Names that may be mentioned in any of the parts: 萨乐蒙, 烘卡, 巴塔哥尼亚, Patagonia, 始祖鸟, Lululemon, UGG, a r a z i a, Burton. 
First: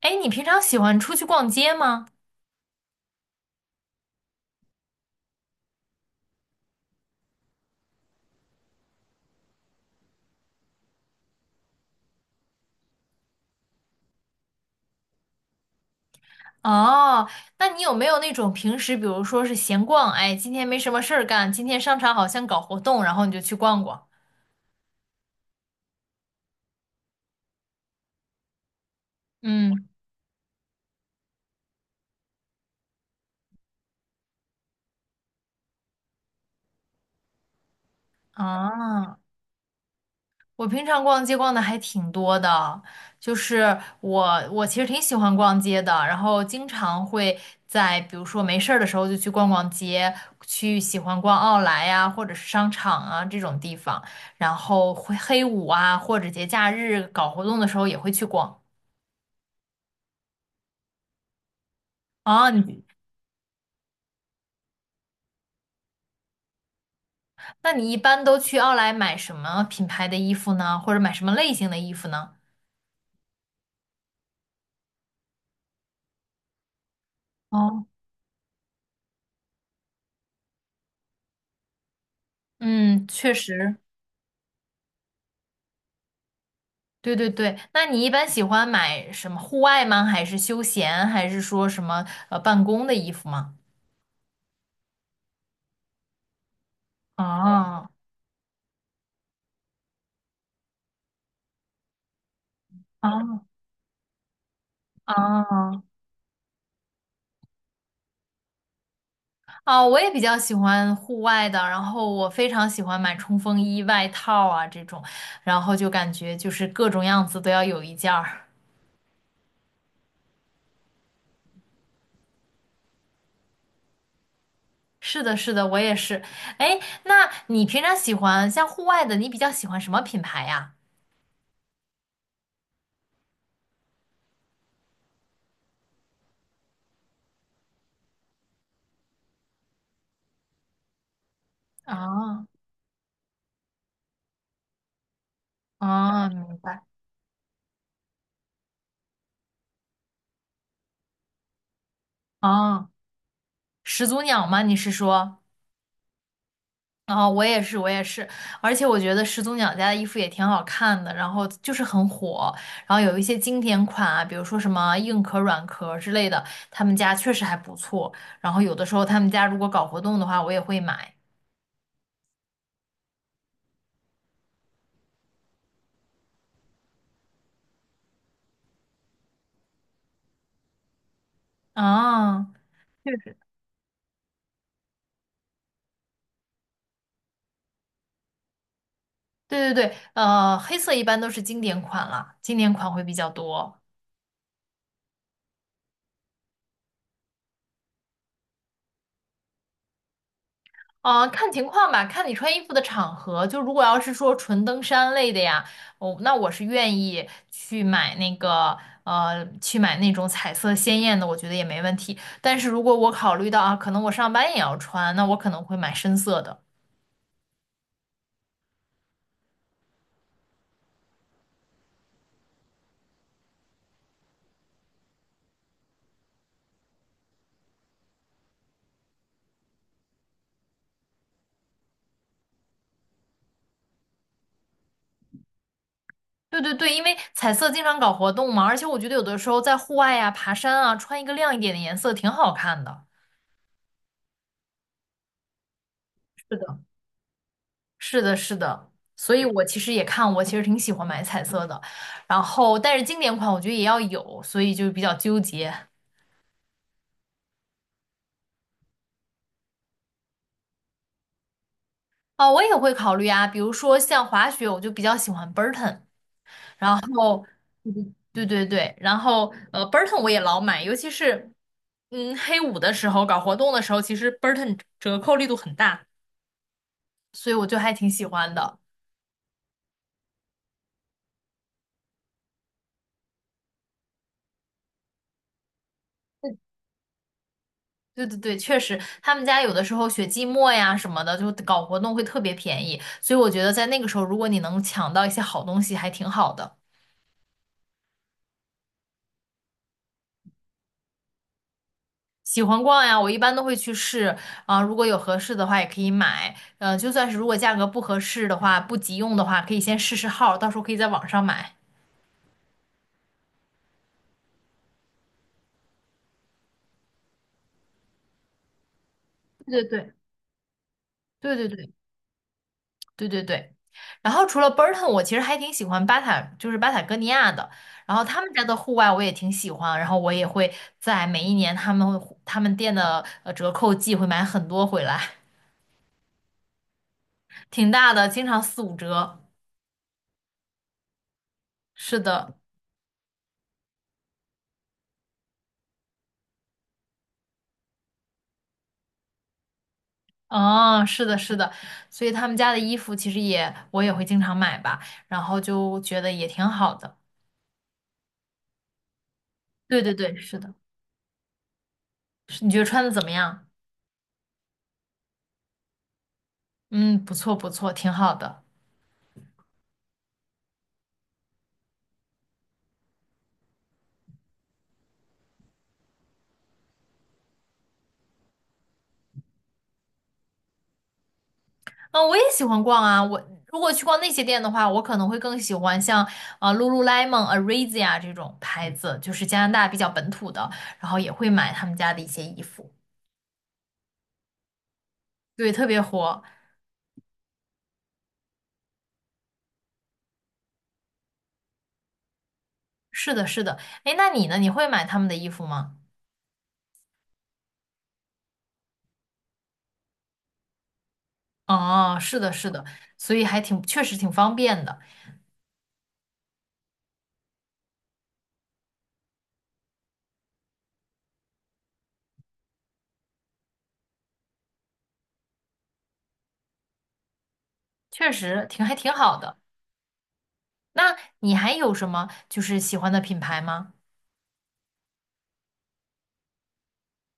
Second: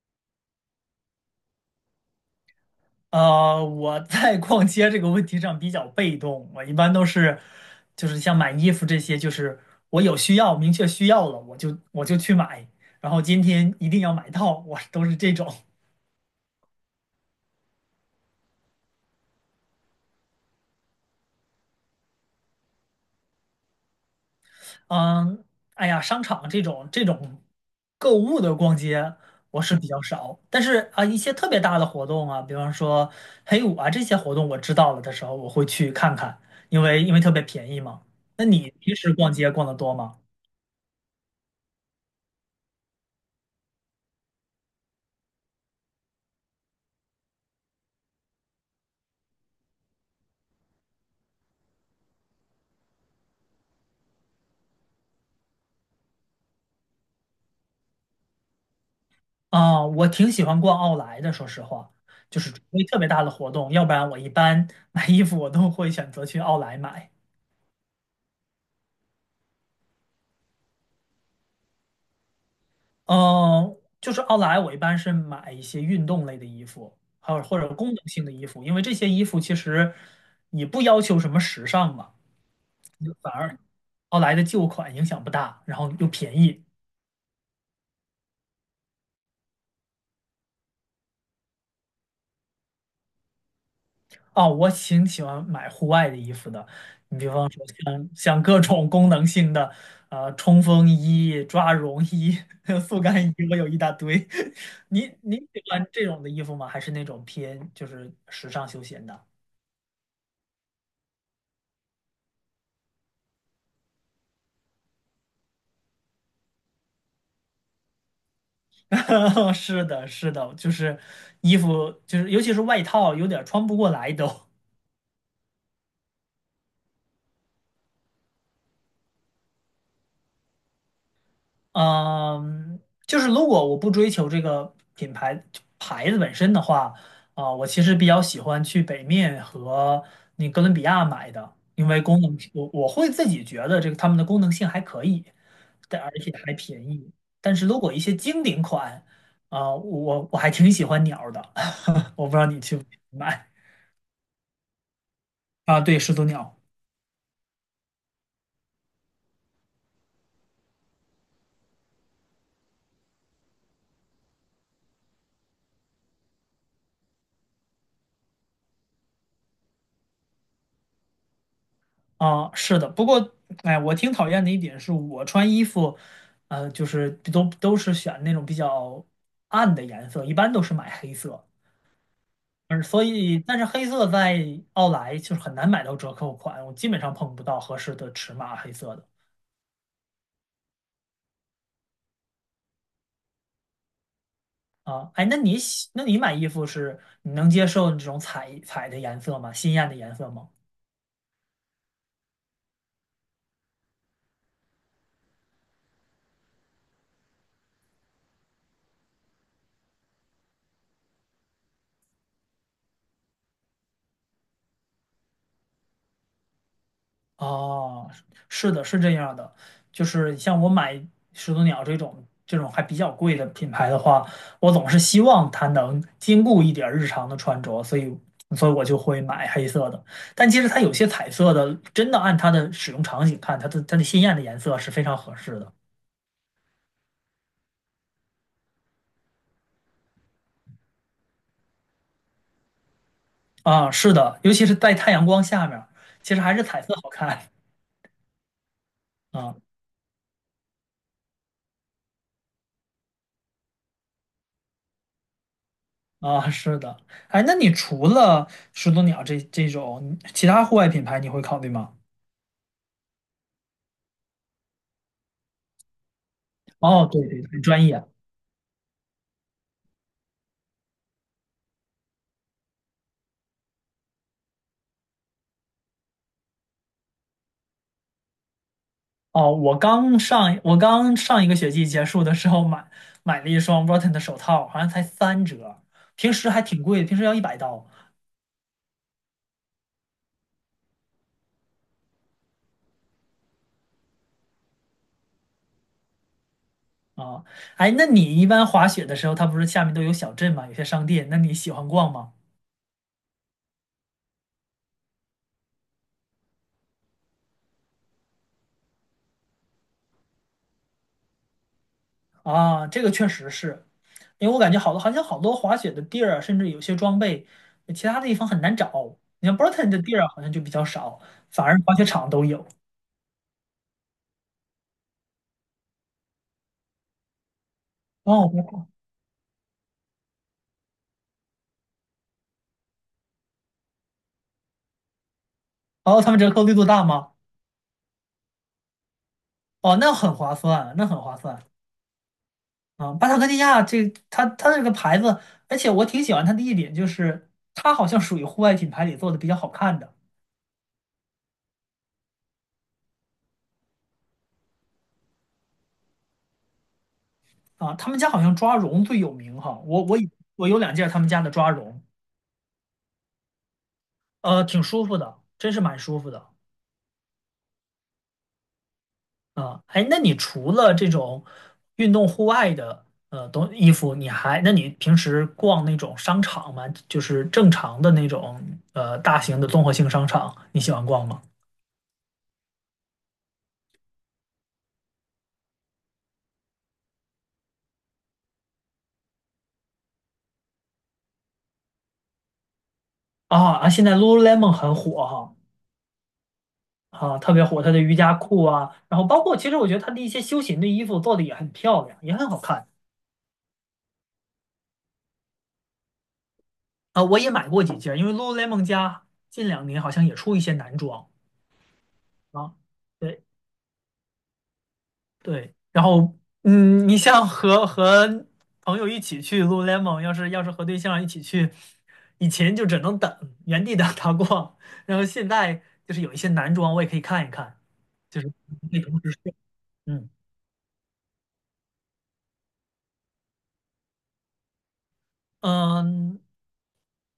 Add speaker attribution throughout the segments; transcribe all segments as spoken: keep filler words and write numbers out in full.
Speaker 1: 哎，你平常喜欢出去逛街吗？
Speaker 2: 呃，我在逛街这个问题上比较被动，我一般都是，就是像买衣服这些，就是我有需要，明确需要了，我就我就去买，然后今天一定要买到，我都是这种。
Speaker 1: 哦，那你有没有那种平时，比如说是闲逛，哎，今天没什么事儿干，今天商场好像搞活动，然后你就去逛逛。
Speaker 2: 嗯，哎呀，商场这种这种购物的逛街我是
Speaker 1: 嗯，
Speaker 2: 比较少，但是啊，一些特别大的活动啊，比方说黑五啊这些活动，我知道了的时候我会去看看，因为因为特别便宜嘛。那你平时
Speaker 1: 啊，
Speaker 2: 逛街逛得多吗？
Speaker 1: 我平常逛街逛的还挺多的，就是我我其实挺喜欢逛街的，然后经常会在比如说没事儿的时候就去逛逛街，去喜欢逛奥莱呀，或者是商场啊这种地方，然后会黑五啊，或者节假日搞活动的时候也会去逛。
Speaker 2: 啊，我挺喜欢逛奥莱的，说实话，就
Speaker 1: 哦，
Speaker 2: 是除非
Speaker 1: 你
Speaker 2: 特别大的活动，要不然我一般买衣服我都会选择去奥莱买。
Speaker 1: 那你一般都去奥莱买什么品牌的衣服呢？或者买什么类型的衣服呢？
Speaker 2: 嗯，就是奥莱，我一般是买一些运动类的衣服，还有或者
Speaker 1: 哦，
Speaker 2: 功能性的衣服，因为这些衣服其实也不要求什么时尚嘛，
Speaker 1: 嗯，
Speaker 2: 就反
Speaker 1: 确
Speaker 2: 而
Speaker 1: 实，
Speaker 2: 奥莱的旧款影响不大，然后又便宜。
Speaker 1: 对对对。那你一般喜欢买什么户外吗？还是休闲？还是说什么呃办公的衣服吗？
Speaker 2: 哦，我挺喜欢买户外的衣服的，你比方说
Speaker 1: 哦
Speaker 2: 像像各种功能性的，呃，冲锋衣、抓绒衣、速干衣，
Speaker 1: 哦
Speaker 2: 我有一大堆。你你喜
Speaker 1: 哦
Speaker 2: 欢这种的衣服吗？还是那种偏就是时尚休闲的？
Speaker 1: 哦，我也比较喜欢户外的，然后我非常喜欢买冲锋衣、外套啊这种，然后就感觉就是各种样子都要有一件儿。
Speaker 2: 是的，是的，就是衣服，就是尤其是外套，有点穿不过来都。
Speaker 1: 是的，是的，我也是。哎，那你平常喜欢像户外的，你比较喜欢什么品牌呀？
Speaker 2: 嗯，就是如果我不追求这个品牌牌子本身的话，啊、我其实比较喜欢去北面和那哥伦比亚买的，因为功能，
Speaker 1: 啊，
Speaker 2: 我我会自己觉得这个它们的功能性还可以，但而
Speaker 1: 啊，
Speaker 2: 且还
Speaker 1: 明白。
Speaker 2: 便宜。但是如果一些经典款，啊、我我还挺喜欢鸟儿的，我不知道你去不
Speaker 1: 啊，
Speaker 2: 去买。
Speaker 1: 始祖鸟吗？你是说？
Speaker 2: 啊？对，始祖鸟。
Speaker 1: 啊，我也是，我也是。而且我觉得始祖鸟家的衣服也挺好看的，然后就是很火。然后有一些经典款啊，比如说什么硬壳、软壳之类的，他们家确实还不错。然后有的时候他们家如果搞活动的话，我也会买。
Speaker 2: 啊，是的，不过，哎，我挺讨厌的一点是我穿衣服，呃，就是都都是选那种比较暗的颜色，一般都是买黑色，
Speaker 1: 啊。
Speaker 2: 而所
Speaker 1: 确实。
Speaker 2: 以，但是黑色在奥莱就是很难买到折扣款，我基本上碰不到合适的尺码黑色的。
Speaker 1: 对对对，呃，黑色一般都是经典款了，经典款会比较多。
Speaker 2: 啊。哎，那你喜那你买衣服是你能接受这种彩彩的颜色吗？鲜艳的颜色吗？
Speaker 1: 啊，看情况吧，看你穿衣服的场合。就如果要是说纯登山类的呀，哦，那我是愿意去买那个，呃，去买那种彩色鲜艳的，我觉得也没问题。但是如果我考虑到啊，可能我上班也要穿，那我可能会买深色的。
Speaker 2: 哦，是的，是这样的，就是像我买始祖鸟这种这种还比较贵的品牌的话，我总是希望它能兼顾一点儿日常的穿着，所以所以我就会买黑色的。但其实它有些彩色的，真的按它的使用场景看，它的它的鲜艳的颜色是非常合适的。
Speaker 1: 对对对，因为彩色经常搞活动嘛，而且我觉得有的时候在户外呀、爬山啊，穿一个亮一点的颜色挺好看的。
Speaker 2: 啊，是的，尤其是在太阳光下面儿其实还
Speaker 1: 是
Speaker 2: 是
Speaker 1: 的。
Speaker 2: 彩色好看。
Speaker 1: 是的，是的，所以
Speaker 2: 啊。
Speaker 1: 我其实也看，我其实挺喜欢买彩色的，然后但是经典款我觉得也要有，所以就比较纠结。
Speaker 2: 啊，是的，哎，那你除了始祖鸟这这种其他户外品牌，你会考虑吗？
Speaker 1: 啊。我也会考虑啊，比如说像滑雪，我就比较喜欢 Burton，然
Speaker 2: 哦，对对，
Speaker 1: 后，
Speaker 2: 很专业。
Speaker 1: 嗯对对对，然后呃 Burton 我也老买，尤其是嗯黑五的时候搞活动的时候，其实 Burton 折扣力度很大，所以我就还挺喜欢的。
Speaker 2: 哦，我刚上我刚上一个学期结束的时候买买了一双 b u r t o n 的手套，好像才三折，平时还挺贵，平时要一百刀。
Speaker 1: 对对对，确实，他们家有的时候雪季末呀什么的，就搞活动会特别便宜，所以我觉得在那个时候，如果你能抢到一些好东西，还挺好的。
Speaker 2: 啊。哎，那你一般滑雪的时候，它不是下面都有小镇嘛，有些商店，那你喜欢逛吗？
Speaker 1: 喜欢逛呀，我一般都会去试啊，如果有合适的话也可以买，呃，就算是如果价格不合适的话，不急用的话，可以先试试号，到时候可以在网上买。
Speaker 2: 啊，这个确实是，因为我感觉好多好像好多滑雪的地儿啊，甚至有些装备，其他的地方很难找。你像
Speaker 1: 对对
Speaker 2: Burton 的
Speaker 1: 对
Speaker 2: 地儿啊好像就比较少，
Speaker 1: 对
Speaker 2: 反
Speaker 1: 对
Speaker 2: 而
Speaker 1: 对。
Speaker 2: 滑雪场都有。
Speaker 1: 对对对。然后除了 Burton，我其实还挺喜欢巴塔，就是巴塔哥尼亚的。然后他
Speaker 2: 哦，
Speaker 1: 们家的
Speaker 2: 我
Speaker 1: 户外我也挺喜欢，然后我也会在每一年他们会他们店的呃折扣季会买很多回来，
Speaker 2: 哦，他们折扣力度大吗？
Speaker 1: 挺大的，经常四五折。
Speaker 2: 哦，那很划算，那很划算。
Speaker 1: 是的，
Speaker 2: 啊！巴塔哥尼亚这它它这个牌子，而且我挺喜欢它的一点就是，它好像属于户外品牌里做的比较好看的。
Speaker 1: 嗯，是的，是的，所以他们家的衣服其实也我也会经常买吧，然后就觉得也挺好的。
Speaker 2: 啊。他们家好像抓绒最有名哈，
Speaker 1: 对
Speaker 2: 我
Speaker 1: 对
Speaker 2: 我以
Speaker 1: 对，是
Speaker 2: 我
Speaker 1: 的，
Speaker 2: 有两件他们家的抓绒，
Speaker 1: 是你觉得穿的怎么样？
Speaker 2: 呃，挺舒服的，真是蛮舒服的。
Speaker 1: 嗯，不错不错，挺好的。
Speaker 2: 啊。哎，那你除了这种运动户外的呃东衣服，你还那你平时逛那种商场吗？就是正常的那种呃大型的综合性商场，你喜欢逛吗？
Speaker 1: 嗯，我也喜欢逛啊。我如果去逛那些店的话，我可能会更喜欢像啊、呃 Lululemon、a r a z i a 这种牌子，就是加拿大比较本土的，然后也会买他们家的一些衣服。
Speaker 2: 啊啊！现在 Lululemon 很火哈。
Speaker 1: 对，特别火。
Speaker 2: 啊，特别火，它的瑜伽裤啊，然后包括其实我觉得它的一些休闲的衣服做的也很漂亮，也很好看。
Speaker 1: 是的，是的。哎，那你呢？你会买他们的衣服吗？
Speaker 2: 啊。我也买过几件，因为 Lululemon 家近两年好像也出一些男装。
Speaker 1: 哦，是的，是
Speaker 2: 啊。
Speaker 1: 的。所
Speaker 2: 对
Speaker 1: 以还挺，确实挺方便的，
Speaker 2: 对，然后嗯，你像和和朋友一起去 Lululemon，要是要是和对象一起去，以前就只能等原地等他逛，然后现在就是有一些男装我也可以看一看，
Speaker 1: 确
Speaker 2: 就是
Speaker 1: 实挺还
Speaker 2: 可以
Speaker 1: 挺
Speaker 2: 同时。
Speaker 1: 好的。
Speaker 2: 嗯。
Speaker 1: 那你还有什么就是喜欢的品牌吗？
Speaker 2: 嗯，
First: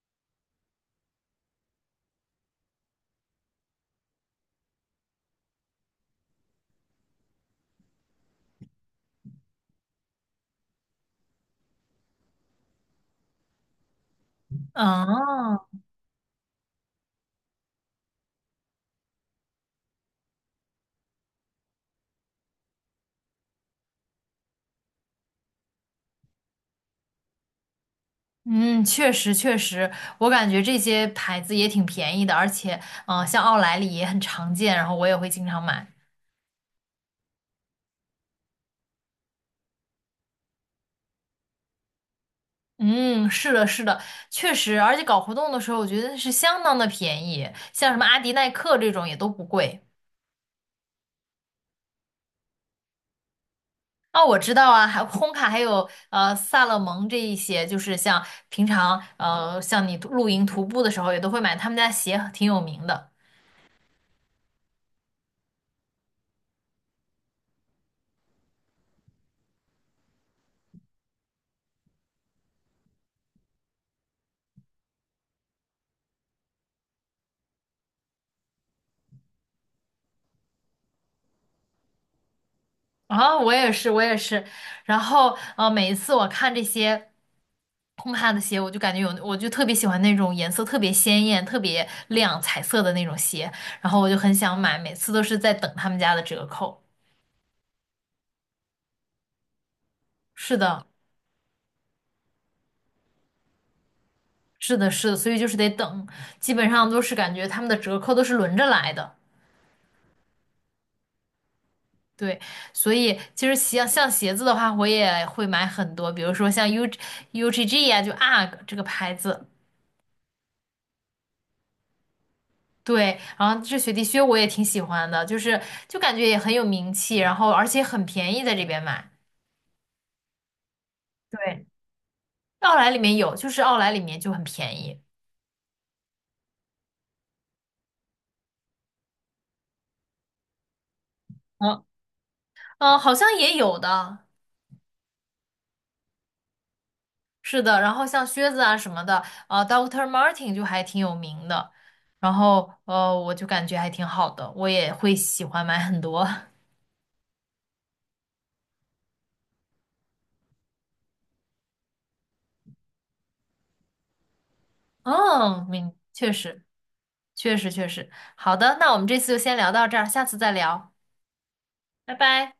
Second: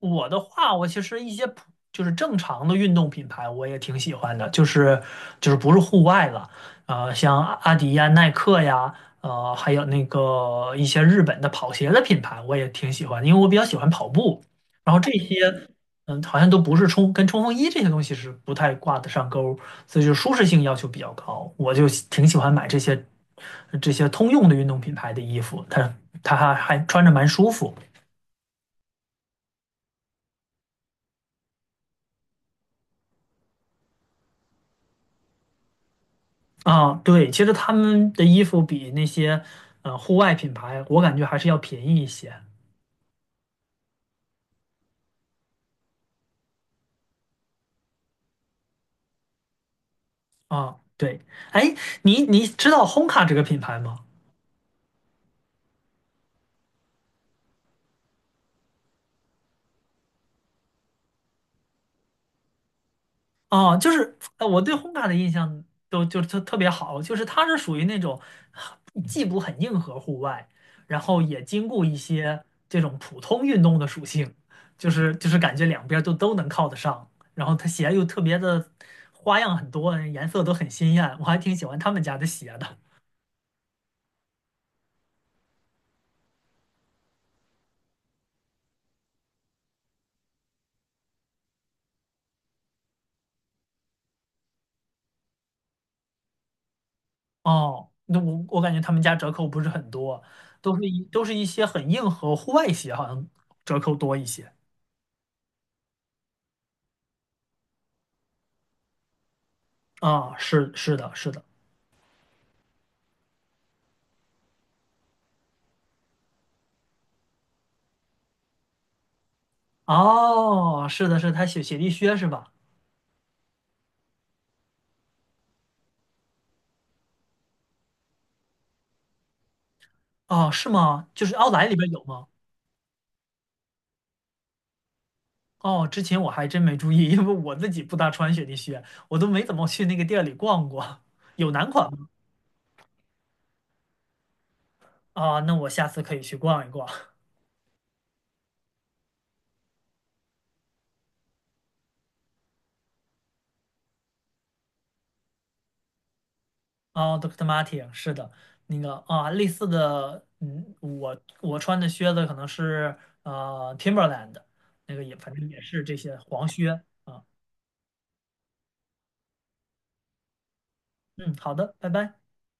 Speaker 2: 我的话，我其实一些普就是正常的运动品牌，我也挺喜欢的，就是就是不是户外了，呃，像阿阿迪呀、耐克呀，呃，还有那个一些日本的跑鞋的品牌，我也挺喜欢的因为我比较喜欢跑步。然后这些，
Speaker 1: 哦，
Speaker 2: 嗯，好像都不是冲跟冲锋衣这些东西是不太挂得上钩儿，所以就舒适性要求比较高，我就喜挺喜欢买这些这些通用的运动品牌的衣服，它它还还穿着蛮舒服。
Speaker 1: 嗯，确实确实，我感觉这些牌子也挺便宜的，而且，嗯、像奥莱里也很常见，然后我也会经常买。
Speaker 2: 啊，对，其实他们的衣服比那些呃户外品牌，我感觉还是要便宜一些。
Speaker 1: 嗯，是的，是的，确实，而且搞活动的时候，我觉得是相当的便宜，像什么阿迪、耐克这种也都不贵。
Speaker 2: 啊。对，哎，你你知道 h 卡这个品牌吗？
Speaker 1: 哦，我知道啊，还烘卡，还有呃萨乐蒙这一些，就是像平常呃像你露营徒步的时候，也都会买他们家鞋，挺有名的。
Speaker 2: 啊，就是呃我对 h 卡的印象都就特特别好，就是它是属于那种既不很硬核户外，然后也兼顾一些这种普通运动的属性，就是就是感觉两边儿都都能靠得上，然后它鞋又特别的花样很多，颜色都很鲜艳，我还挺喜欢他们家的鞋的。
Speaker 1: 啊，我也是，我也是。然后，呃，每一次我看这些烘咖的鞋，我就感觉有，我就特别喜欢那种颜色特别鲜艳、特别亮、彩色的那种鞋，然后我就很想买，每次都是在等他们家的折扣。
Speaker 2: 哦，那我我感觉他们家折扣不是很多，
Speaker 1: 是
Speaker 2: 都是
Speaker 1: 的，
Speaker 2: 一都是一些很硬核户外鞋，好像折扣多一些。
Speaker 1: 是的，是的，所以就是得等，基本上都是感觉他们的折扣都是轮着来的。
Speaker 2: 啊、是是的，是的。
Speaker 1: 对，所以其实像像鞋子的话，我也会买很多，比如说像 U UGG 呀、就 UGG 啊这个牌子。
Speaker 2: 哦，是的是的，他雪雪地靴是吧？
Speaker 1: 对，然后这雪地靴我也挺喜欢的，就是就感觉也很有名气，然后而且很便宜，在这边买。
Speaker 2: 哦，是吗？就是奥
Speaker 1: 对，
Speaker 2: 莱里边有吗？
Speaker 1: 奥莱里面有，就是奥莱里面就很便宜。
Speaker 2: 哦，之前我还真没注意，因为我自己不大穿雪地靴，我都没怎么去那个店里逛过。有男
Speaker 1: 嗯
Speaker 2: 款吗？
Speaker 1: 嗯，好像也有的，
Speaker 2: 啊、那我下次可以去逛一逛。
Speaker 1: 是的。然后像靴子啊什么的，呃，doctor o o c t Martin 就还挺有名的，然后呃，我就感觉还挺好的，我也会喜欢买很多。
Speaker 2: 哦，D R o o c t Martin，是的，那个啊，类似的，嗯，我我穿的靴子可能是呃 Timberland，那个也反正也
Speaker 1: 嗯，
Speaker 2: 是
Speaker 1: 明，
Speaker 2: 这些
Speaker 1: 确
Speaker 2: 黄
Speaker 1: 实，
Speaker 2: 靴啊。
Speaker 1: 确实，确实。好的，那我们这次就先聊到这儿，下次再聊，
Speaker 2: 嗯，好的，拜
Speaker 1: 拜
Speaker 2: 拜。
Speaker 1: 拜。